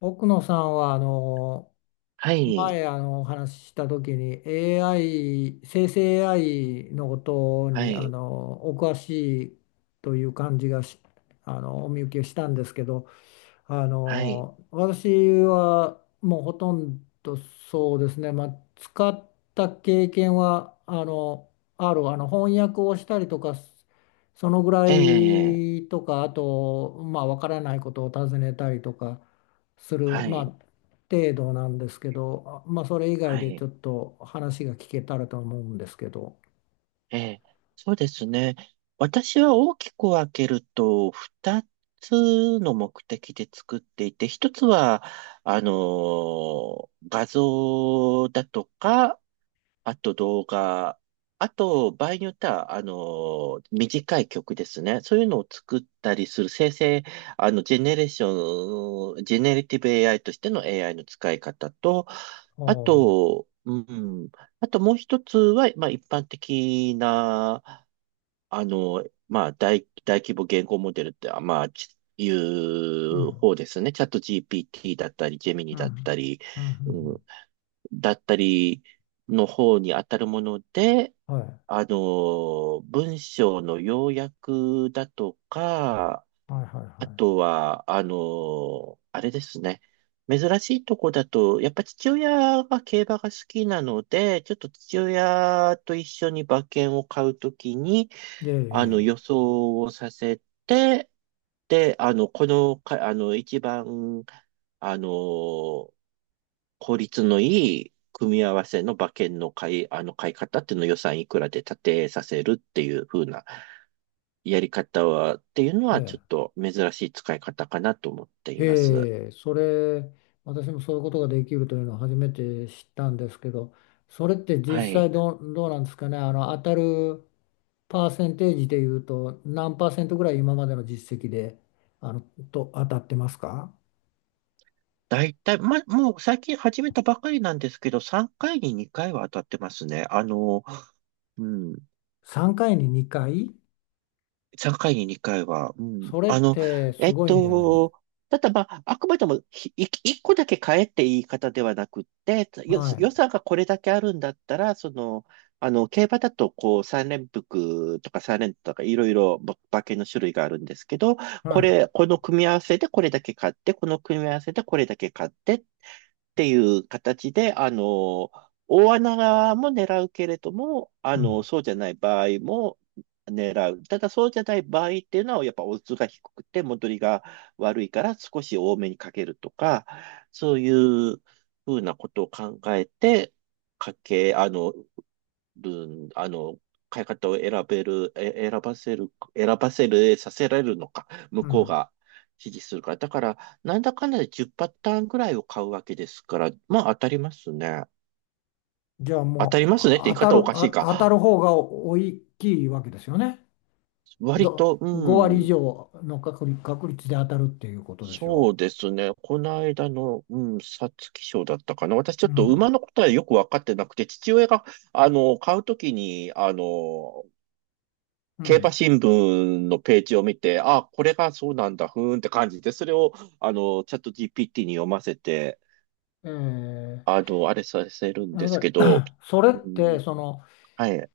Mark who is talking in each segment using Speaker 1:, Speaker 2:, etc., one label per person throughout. Speaker 1: 奥野さんはあの
Speaker 2: はい、
Speaker 1: 前あのお話しした時に、 AI、 生成 AI のこと
Speaker 2: は
Speaker 1: に
Speaker 2: い、
Speaker 1: お詳しいという感じがしあのお見受けしたんですけど、
Speaker 2: はい、
Speaker 1: 私はもうほとんど、そうですね、まあ、使った経験はある、翻訳をしたりとか、そのぐら
Speaker 2: ええ、
Speaker 1: いとか、あとまあわからないことを尋ねたりとかする、
Speaker 2: は
Speaker 1: まあ、
Speaker 2: い、
Speaker 1: 程度なんですけど、まあ、それ以外
Speaker 2: は
Speaker 1: でち
Speaker 2: い、
Speaker 1: ょっと話が聞けたらと思うんですけど。
Speaker 2: ええ、そうですね。私は大きく分けると、二つの目的で作っていて、一つは、画像だとか、あと動画、あと場合によっては、短い曲ですね。そういうのを作ったりする生成、ジェネレーション、ジェネリティブ AI としての AI の使い方と、
Speaker 1: お
Speaker 2: あ
Speaker 1: ー、
Speaker 2: と、うん、あともう一つは、まあ一般的な、大規模言語モデルって、い
Speaker 1: う
Speaker 2: う
Speaker 1: ん、
Speaker 2: 方ですね。チャット GPT だったり、ジェミニ
Speaker 1: うん、
Speaker 2: だったり、
Speaker 1: うん、う
Speaker 2: う
Speaker 1: ん、
Speaker 2: だったりの方に当たるもので、
Speaker 1: うん、はい、
Speaker 2: 文章の要約だとか、
Speaker 1: はい、はい、
Speaker 2: あ
Speaker 1: は
Speaker 2: とは、あれですね。珍しいとこだと、やっぱ父親が競馬が好きなので、ちょっと父親と一緒に馬券を買うときに、
Speaker 1: い。
Speaker 2: 予
Speaker 1: ええ、
Speaker 2: 想をさせて、で、あの、このか、あの、一番、あの、効率のいい組み合わせの馬券の買い方っていうのを予算いくらで立てさせるっていう風なやり方は、っていうの
Speaker 1: え
Speaker 2: はちょ
Speaker 1: え、え
Speaker 2: っ
Speaker 1: え、
Speaker 2: と珍しい使い方かなと思っています。
Speaker 1: へえ、それ、私もそういうことができるというのを初めて知ったんですけど、それって実
Speaker 2: はい。
Speaker 1: 際どう、どうなんですかね、あの当たるパーセンテージでいうと、何パーセントぐらい今までの実績であのと当たってますか？
Speaker 2: だいたい、もう最近始めたばかりなんですけど、3回に2回は当たってますね。うん。
Speaker 1: 3 回に2回、
Speaker 2: 3回に2回は、うん。
Speaker 1: それってす
Speaker 2: えっ
Speaker 1: ごいんじゃないで
Speaker 2: と、
Speaker 1: す
Speaker 2: ただまあ、あくまでも1個だけって言い方ではなくって、
Speaker 1: か。はい、
Speaker 2: 予算がこれだけあるんだったら、その、競馬だと、こう、3連複とか3連とかいろいろ馬券の種類があるんですけど、
Speaker 1: は
Speaker 2: こ
Speaker 1: い、
Speaker 2: れ、この組み合わせでこれだけ買って、この組み合わせでこれだけ買ってっていう形で、大穴も狙うけれども、
Speaker 1: うん、
Speaker 2: そうじゃない場合も狙う。ただそうじゃない場合っていうのは、やっぱオッズが低くて戻りが悪いから少し多めにかけるとか、そういうふうなことを考えて、かけ、あの、るん、あの、買い方を選べる、え、選ばせる、選ばせる、させられるのか、向
Speaker 1: う
Speaker 2: こう
Speaker 1: ん。
Speaker 2: が指示するから。だから、なんだかんだで10パターンぐらいを買うわけですから、まあ当たりますね。
Speaker 1: じゃあ
Speaker 2: 当た
Speaker 1: も
Speaker 2: りますねっ
Speaker 1: う
Speaker 2: て言い
Speaker 1: 当た
Speaker 2: 方
Speaker 1: る、
Speaker 2: はおかし
Speaker 1: あ、
Speaker 2: い
Speaker 1: 当た
Speaker 2: か。
Speaker 1: る方が大きいわけですよね。
Speaker 2: 割
Speaker 1: ど、
Speaker 2: と、
Speaker 1: 5
Speaker 2: う
Speaker 1: 割以
Speaker 2: ん、
Speaker 1: 上の確率、確率で当たるっていうことでし
Speaker 2: そ
Speaker 1: ょ
Speaker 2: うですね。この間の、うん、皐月賞だったかな。私ちょ
Speaker 1: う。う
Speaker 2: っと馬
Speaker 1: ん。
Speaker 2: のことはよくわかってなくて、父親が、買うときに、
Speaker 1: う
Speaker 2: 競馬
Speaker 1: ん。
Speaker 2: 新聞のページを見て、あ、これがそうなんだ、ふーんって感じで、それを、チャット GPT に読ませて、
Speaker 1: えー、
Speaker 2: あれさせるん
Speaker 1: な
Speaker 2: です
Speaker 1: ので
Speaker 2: けど、
Speaker 1: それっ
Speaker 2: う
Speaker 1: て、
Speaker 2: ん、
Speaker 1: その、
Speaker 2: はい、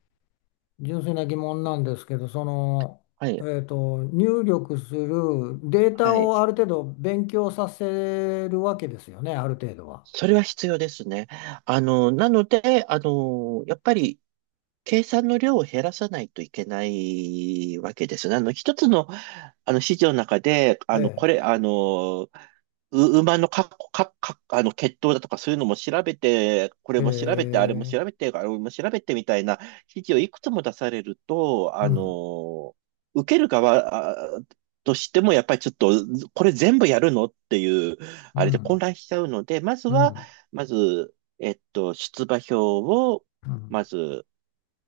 Speaker 1: 純粋な疑問なんですけど、その、
Speaker 2: はい、
Speaker 1: えっと、入力するデータ
Speaker 2: はい。
Speaker 1: をある程度勉強させるわけですよね、ある程度は。
Speaker 2: それは必要ですね。あの、なので、あの、やっぱり計算の量を減らさないといけないわけですね。一つの、指示の中で、あの、こ
Speaker 1: え
Speaker 2: れ、あの、う馬のか、か、か、あの、血統だとかそういうのも調べて、こ
Speaker 1: え。
Speaker 2: れ
Speaker 1: へ
Speaker 2: も調べて、あれも
Speaker 1: え。
Speaker 2: 調べて、あれも調べてみたいな指示をいくつも出されると、
Speaker 1: うん。
Speaker 2: 受ける側としても、やっぱりちょっと、これ全部やるのっていう、
Speaker 1: う
Speaker 2: あれで混
Speaker 1: ん。
Speaker 2: 乱しちゃうので、まず
Speaker 1: う
Speaker 2: は、
Speaker 1: ん。
Speaker 2: まず、出馬票を、
Speaker 1: うん。
Speaker 2: まず、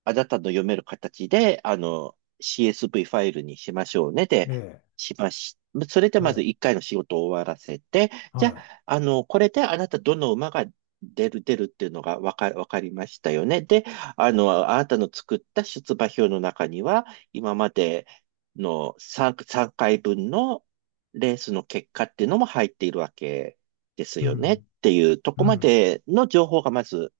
Speaker 2: あなたの読める形で、CSV ファイルにしましょうねで、
Speaker 1: え
Speaker 2: しまし、それで
Speaker 1: え。え
Speaker 2: まず
Speaker 1: え。
Speaker 2: 一回の仕事を終わらせて、じゃ
Speaker 1: は
Speaker 2: あ、これであなたどの馬が出るっていうのがわかりましたよね。で、あなたの作った出馬表の中には、今までの3回分のレースの結果っていうのも入っているわけです
Speaker 1: い。う
Speaker 2: よねっ
Speaker 1: ん。
Speaker 2: ていうと
Speaker 1: う
Speaker 2: こま
Speaker 1: ん。
Speaker 2: での情報がまず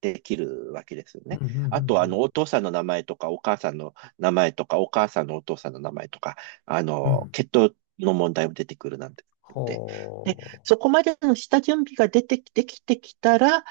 Speaker 2: できるわけですよ
Speaker 1: うん。
Speaker 2: ね。
Speaker 1: うん。う
Speaker 2: あと、
Speaker 1: ん。
Speaker 2: お父さんの名前とか、お母さんの名前とか、お母さんのお父さんの名前とか、
Speaker 1: うん。
Speaker 2: 血統の問題も出てくるなんて。で、で、
Speaker 1: ほう。
Speaker 2: そこまでの下準備が出てき、できてきたら、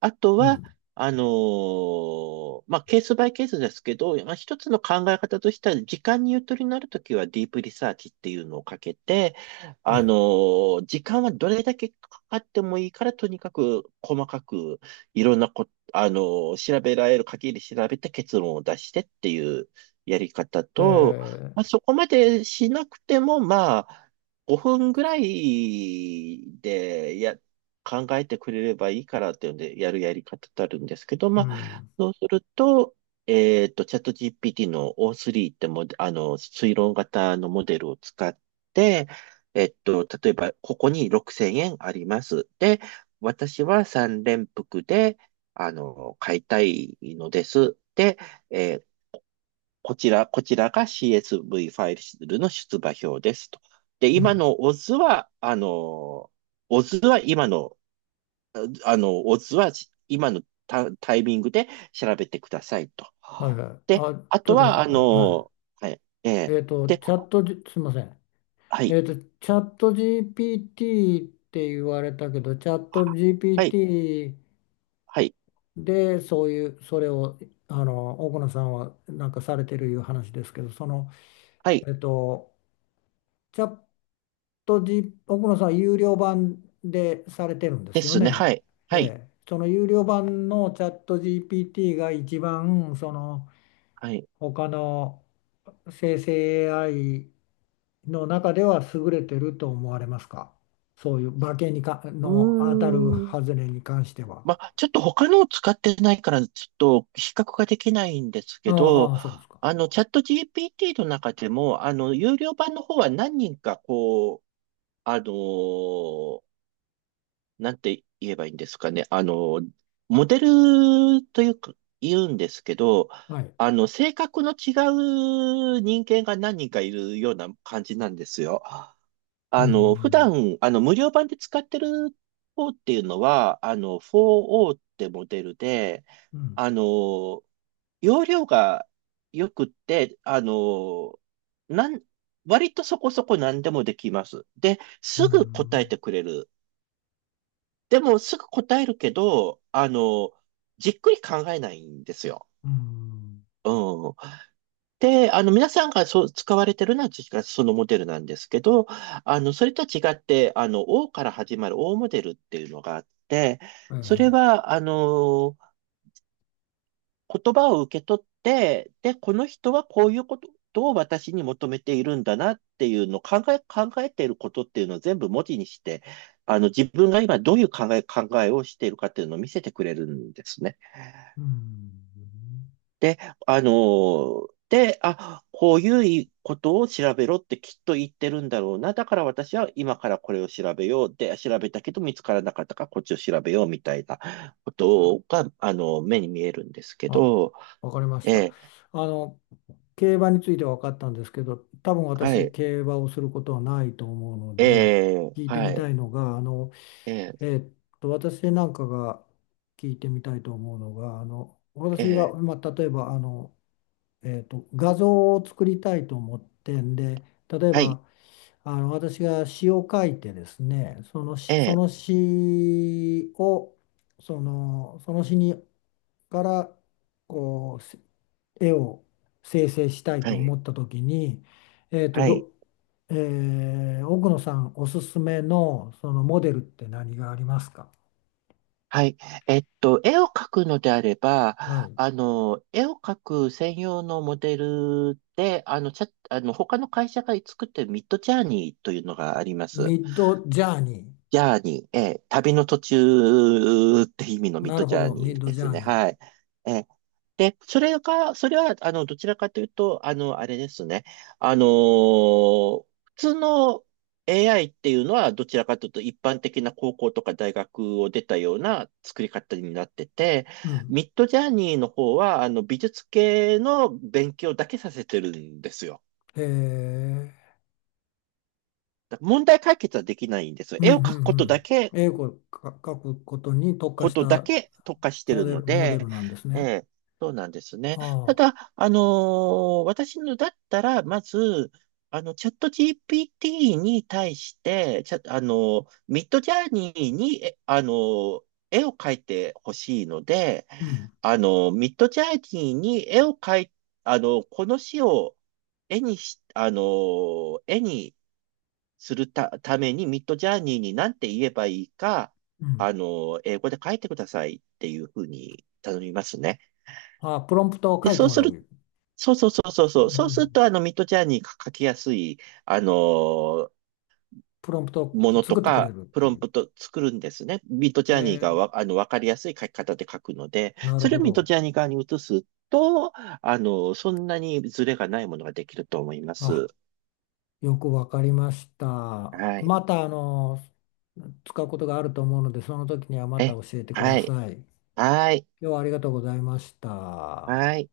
Speaker 2: あと
Speaker 1: う
Speaker 2: は、
Speaker 1: ん。
Speaker 2: まあ、ケースバイケースですけど、まあ、一つの考え方としては、時間にゆとりのあるときはディープリサーチっていうのをかけて、
Speaker 1: え
Speaker 2: 時間はどれだけかかってもいいから、とにかく細かくいろんなこ調べられる限り調べて結論を出してっていうやり方
Speaker 1: え。え
Speaker 2: と、まあ、
Speaker 1: え。
Speaker 2: そこまでしなくても、まあ、5分ぐらいで考えてくれればいいからっていうんで、やるやり方ってあるんですけど、
Speaker 1: う
Speaker 2: まあ、
Speaker 1: ん。
Speaker 2: そうすると、チャット GPT の O3 っても、推論型のモデルを使って、例えば、ここに6000円あります。で、私は3連複で、買いたいのです。で、えーこちら、こちらが CSV ファイルの出馬表ですと。で、
Speaker 1: う
Speaker 2: 今
Speaker 1: ん。
Speaker 2: のオズは、あの、オズは今の、あの、オズは今のタイミングで調べてくださいと。
Speaker 1: はいはい。
Speaker 2: で、
Speaker 1: あ、
Speaker 2: あ
Speaker 1: ちょ
Speaker 2: と
Speaker 1: っと待
Speaker 2: は、
Speaker 1: って。は
Speaker 2: はい、
Speaker 1: い。えっと、
Speaker 2: で、
Speaker 1: チャットじ、すいません。
Speaker 2: はい、
Speaker 1: えっと、チャット GPT って言われたけど、チャット
Speaker 2: はい、
Speaker 1: GPT
Speaker 2: はい、
Speaker 1: でそういう、それを、あの、奥野さんはなんかされてるいう話ですけど、その、
Speaker 2: はい、
Speaker 1: えっと、チャット G、奥野さんは有料版でされてるんで
Speaker 2: で
Speaker 1: すよ
Speaker 2: すね、は
Speaker 1: ね。
Speaker 2: い、
Speaker 1: え
Speaker 2: はい、
Speaker 1: え、その有料版のチャット GPT が一番、その
Speaker 2: はい。
Speaker 1: 他の生成 AI の中では優れてると思われますか、そういう馬券にか
Speaker 2: う
Speaker 1: の当たる
Speaker 2: ー
Speaker 1: 外
Speaker 2: ん。
Speaker 1: れに関しては。
Speaker 2: まあ、ちょっと他のを使ってないから、ちょっと比較ができないんですけど、
Speaker 1: ああ、そうですか。
Speaker 2: チャット GPT の中でも、有料版の方は何人か、こう、あのーなんて言えばいいんですかね、モデルというか、言うんですけど、
Speaker 1: はい。
Speaker 2: 性格の違う人間が何人かいるような感じなんですよ。
Speaker 1: う
Speaker 2: 普
Speaker 1: ん。
Speaker 2: 段、無料版で使ってる方っていうのは、4O ってモデルで、
Speaker 1: うん。
Speaker 2: あの、容量が良くって、なん、割とそこそこ何でもできます。で、
Speaker 1: う
Speaker 2: すぐ答え
Speaker 1: ん。
Speaker 2: てくれる。でも、すぐ答えるけど、じっくり考えないんですよ。
Speaker 1: うん。
Speaker 2: うん。で、皆さんがそう使われてるのは確かそのモデルなんですけど、それとは違って、O から始まる O モデルっていうのがあって、
Speaker 1: はいは
Speaker 2: それ
Speaker 1: い。
Speaker 2: は、言葉を受け取って、で、この人はこういうことを私に求めているんだなっていうのを考えていることっていうのを全部文字にして、自分が今どういう考えをしているかっていうのを見せてくれるんですね。
Speaker 1: うん。
Speaker 2: で、で、あ、こういうことを調べろってきっと言ってるんだろうな。だから私は今からこれを調べよう。で、調べたけど見つからなかったからこっちを調べようみたいなことが、目に見えるんですけ
Speaker 1: あ、
Speaker 2: ど、
Speaker 1: わかりました。
Speaker 2: えー
Speaker 1: あの、競馬については分かったんですけど、多分
Speaker 2: は
Speaker 1: 私、
Speaker 2: い、
Speaker 1: 競馬をすることはないと思うので、聞いて
Speaker 2: は
Speaker 1: み
Speaker 2: い、
Speaker 1: たいのが、あの、
Speaker 2: えー
Speaker 1: えーっ私なんかが聞いてみたいと思うのが、あの、
Speaker 2: え
Speaker 1: 私が、
Speaker 2: ー
Speaker 1: まあ、例えば、あの、えーっと、画像を作りたいと思ってんで、例え
Speaker 2: はい、
Speaker 1: ば、あの、私が詩を書いてですね、
Speaker 2: え
Speaker 1: その
Speaker 2: ー
Speaker 1: 詩を、その、その詩にからこう絵を生成したい
Speaker 2: は
Speaker 1: と
Speaker 2: い、
Speaker 1: 思った時に、えーと、
Speaker 2: はい。
Speaker 1: ど、えー、奥野さんおすすめのそのモデルって何がありますか。
Speaker 2: はい。絵を描くのであれば、
Speaker 1: はい。
Speaker 2: 絵を描く専用のモデルで、あの、チャあの、他の会社が作ってるミッドジャーニーというのがあります。
Speaker 1: ミッドジャーニ
Speaker 2: ジャーニー、ええ旅の途中って意味の
Speaker 1: ー。
Speaker 2: ミッ
Speaker 1: な
Speaker 2: ド
Speaker 1: る
Speaker 2: ジ
Speaker 1: ほ
Speaker 2: ャー
Speaker 1: ど、ミ
Speaker 2: ニ
Speaker 1: ッ
Speaker 2: ー
Speaker 1: ド
Speaker 2: で
Speaker 1: ジ
Speaker 2: す
Speaker 1: ャー
Speaker 2: ね。
Speaker 1: ニ
Speaker 2: はい。
Speaker 1: ー。
Speaker 2: ええで、それが、それは、どちらかというと、あれですね。あのー普通の AI っていうのは、どちらかというと、一般的な高校とか大学を出たような作り方になってて、
Speaker 1: うん。
Speaker 2: ミッドジャーニーの方は、美術系の勉強だけさせてるんですよ。
Speaker 1: へえ。
Speaker 2: だから問題解決はできないんですよ。
Speaker 1: う
Speaker 2: 絵を
Speaker 1: ん
Speaker 2: 描く
Speaker 1: うんうん。絵を描くことに特化
Speaker 2: こ
Speaker 1: し
Speaker 2: とだ
Speaker 1: た
Speaker 2: け特化してるの
Speaker 1: モデル
Speaker 2: で、
Speaker 1: なんです
Speaker 2: え
Speaker 1: ね。
Speaker 2: え、そうなんですね。
Speaker 1: あ
Speaker 2: た
Speaker 1: あ。
Speaker 2: だ、私のだったら、まず、チャット GPT に対して、チャ、あのーミッドジャーニーに、えあのー絵を描いてほしいので、
Speaker 1: うん。
Speaker 2: あのーミッドジャーニーに絵を描い、あのーこの詩を絵にし、あのー絵にするた、ために、ミッドジャーニーに何て言えばいいか、
Speaker 1: うん。
Speaker 2: 英語で書いてくださいっていうふうに頼みますね。
Speaker 1: ああ、プロンプトを
Speaker 2: で、
Speaker 1: 書いて
Speaker 2: そう
Speaker 1: も
Speaker 2: す
Speaker 1: ら
Speaker 2: る、
Speaker 1: う、
Speaker 2: そうそうそうそう
Speaker 1: う
Speaker 2: そ
Speaker 1: ん
Speaker 2: う、
Speaker 1: うん
Speaker 2: そ
Speaker 1: う
Speaker 2: うする
Speaker 1: ん、
Speaker 2: と、ミッドジャーニーが書きやすい、あの、
Speaker 1: プロンプトを
Speaker 2: ものと
Speaker 1: 作ってくれ
Speaker 2: か、
Speaker 1: るっ
Speaker 2: プ
Speaker 1: て
Speaker 2: ロ
Speaker 1: い
Speaker 2: ン
Speaker 1: う。
Speaker 2: プト作るんですね。ミッドジ
Speaker 1: へ
Speaker 2: ャーニーが
Speaker 1: え、
Speaker 2: わ、あの、わかりやすい書き方で書くので、
Speaker 1: なる
Speaker 2: それ
Speaker 1: ほ
Speaker 2: をミッド
Speaker 1: ど。
Speaker 2: ジャーニー側に移すと、そんなにズレがないものができると思います。
Speaker 1: あ、よくわかりました。
Speaker 2: はい。
Speaker 1: また、あの、使うことがあると思うので、その時にはまた
Speaker 2: え、
Speaker 1: 教えてくだ
Speaker 2: はい。
Speaker 1: さい。今
Speaker 2: はい。
Speaker 1: 日はありがとうございまし
Speaker 2: は
Speaker 1: た。
Speaker 2: い。はい。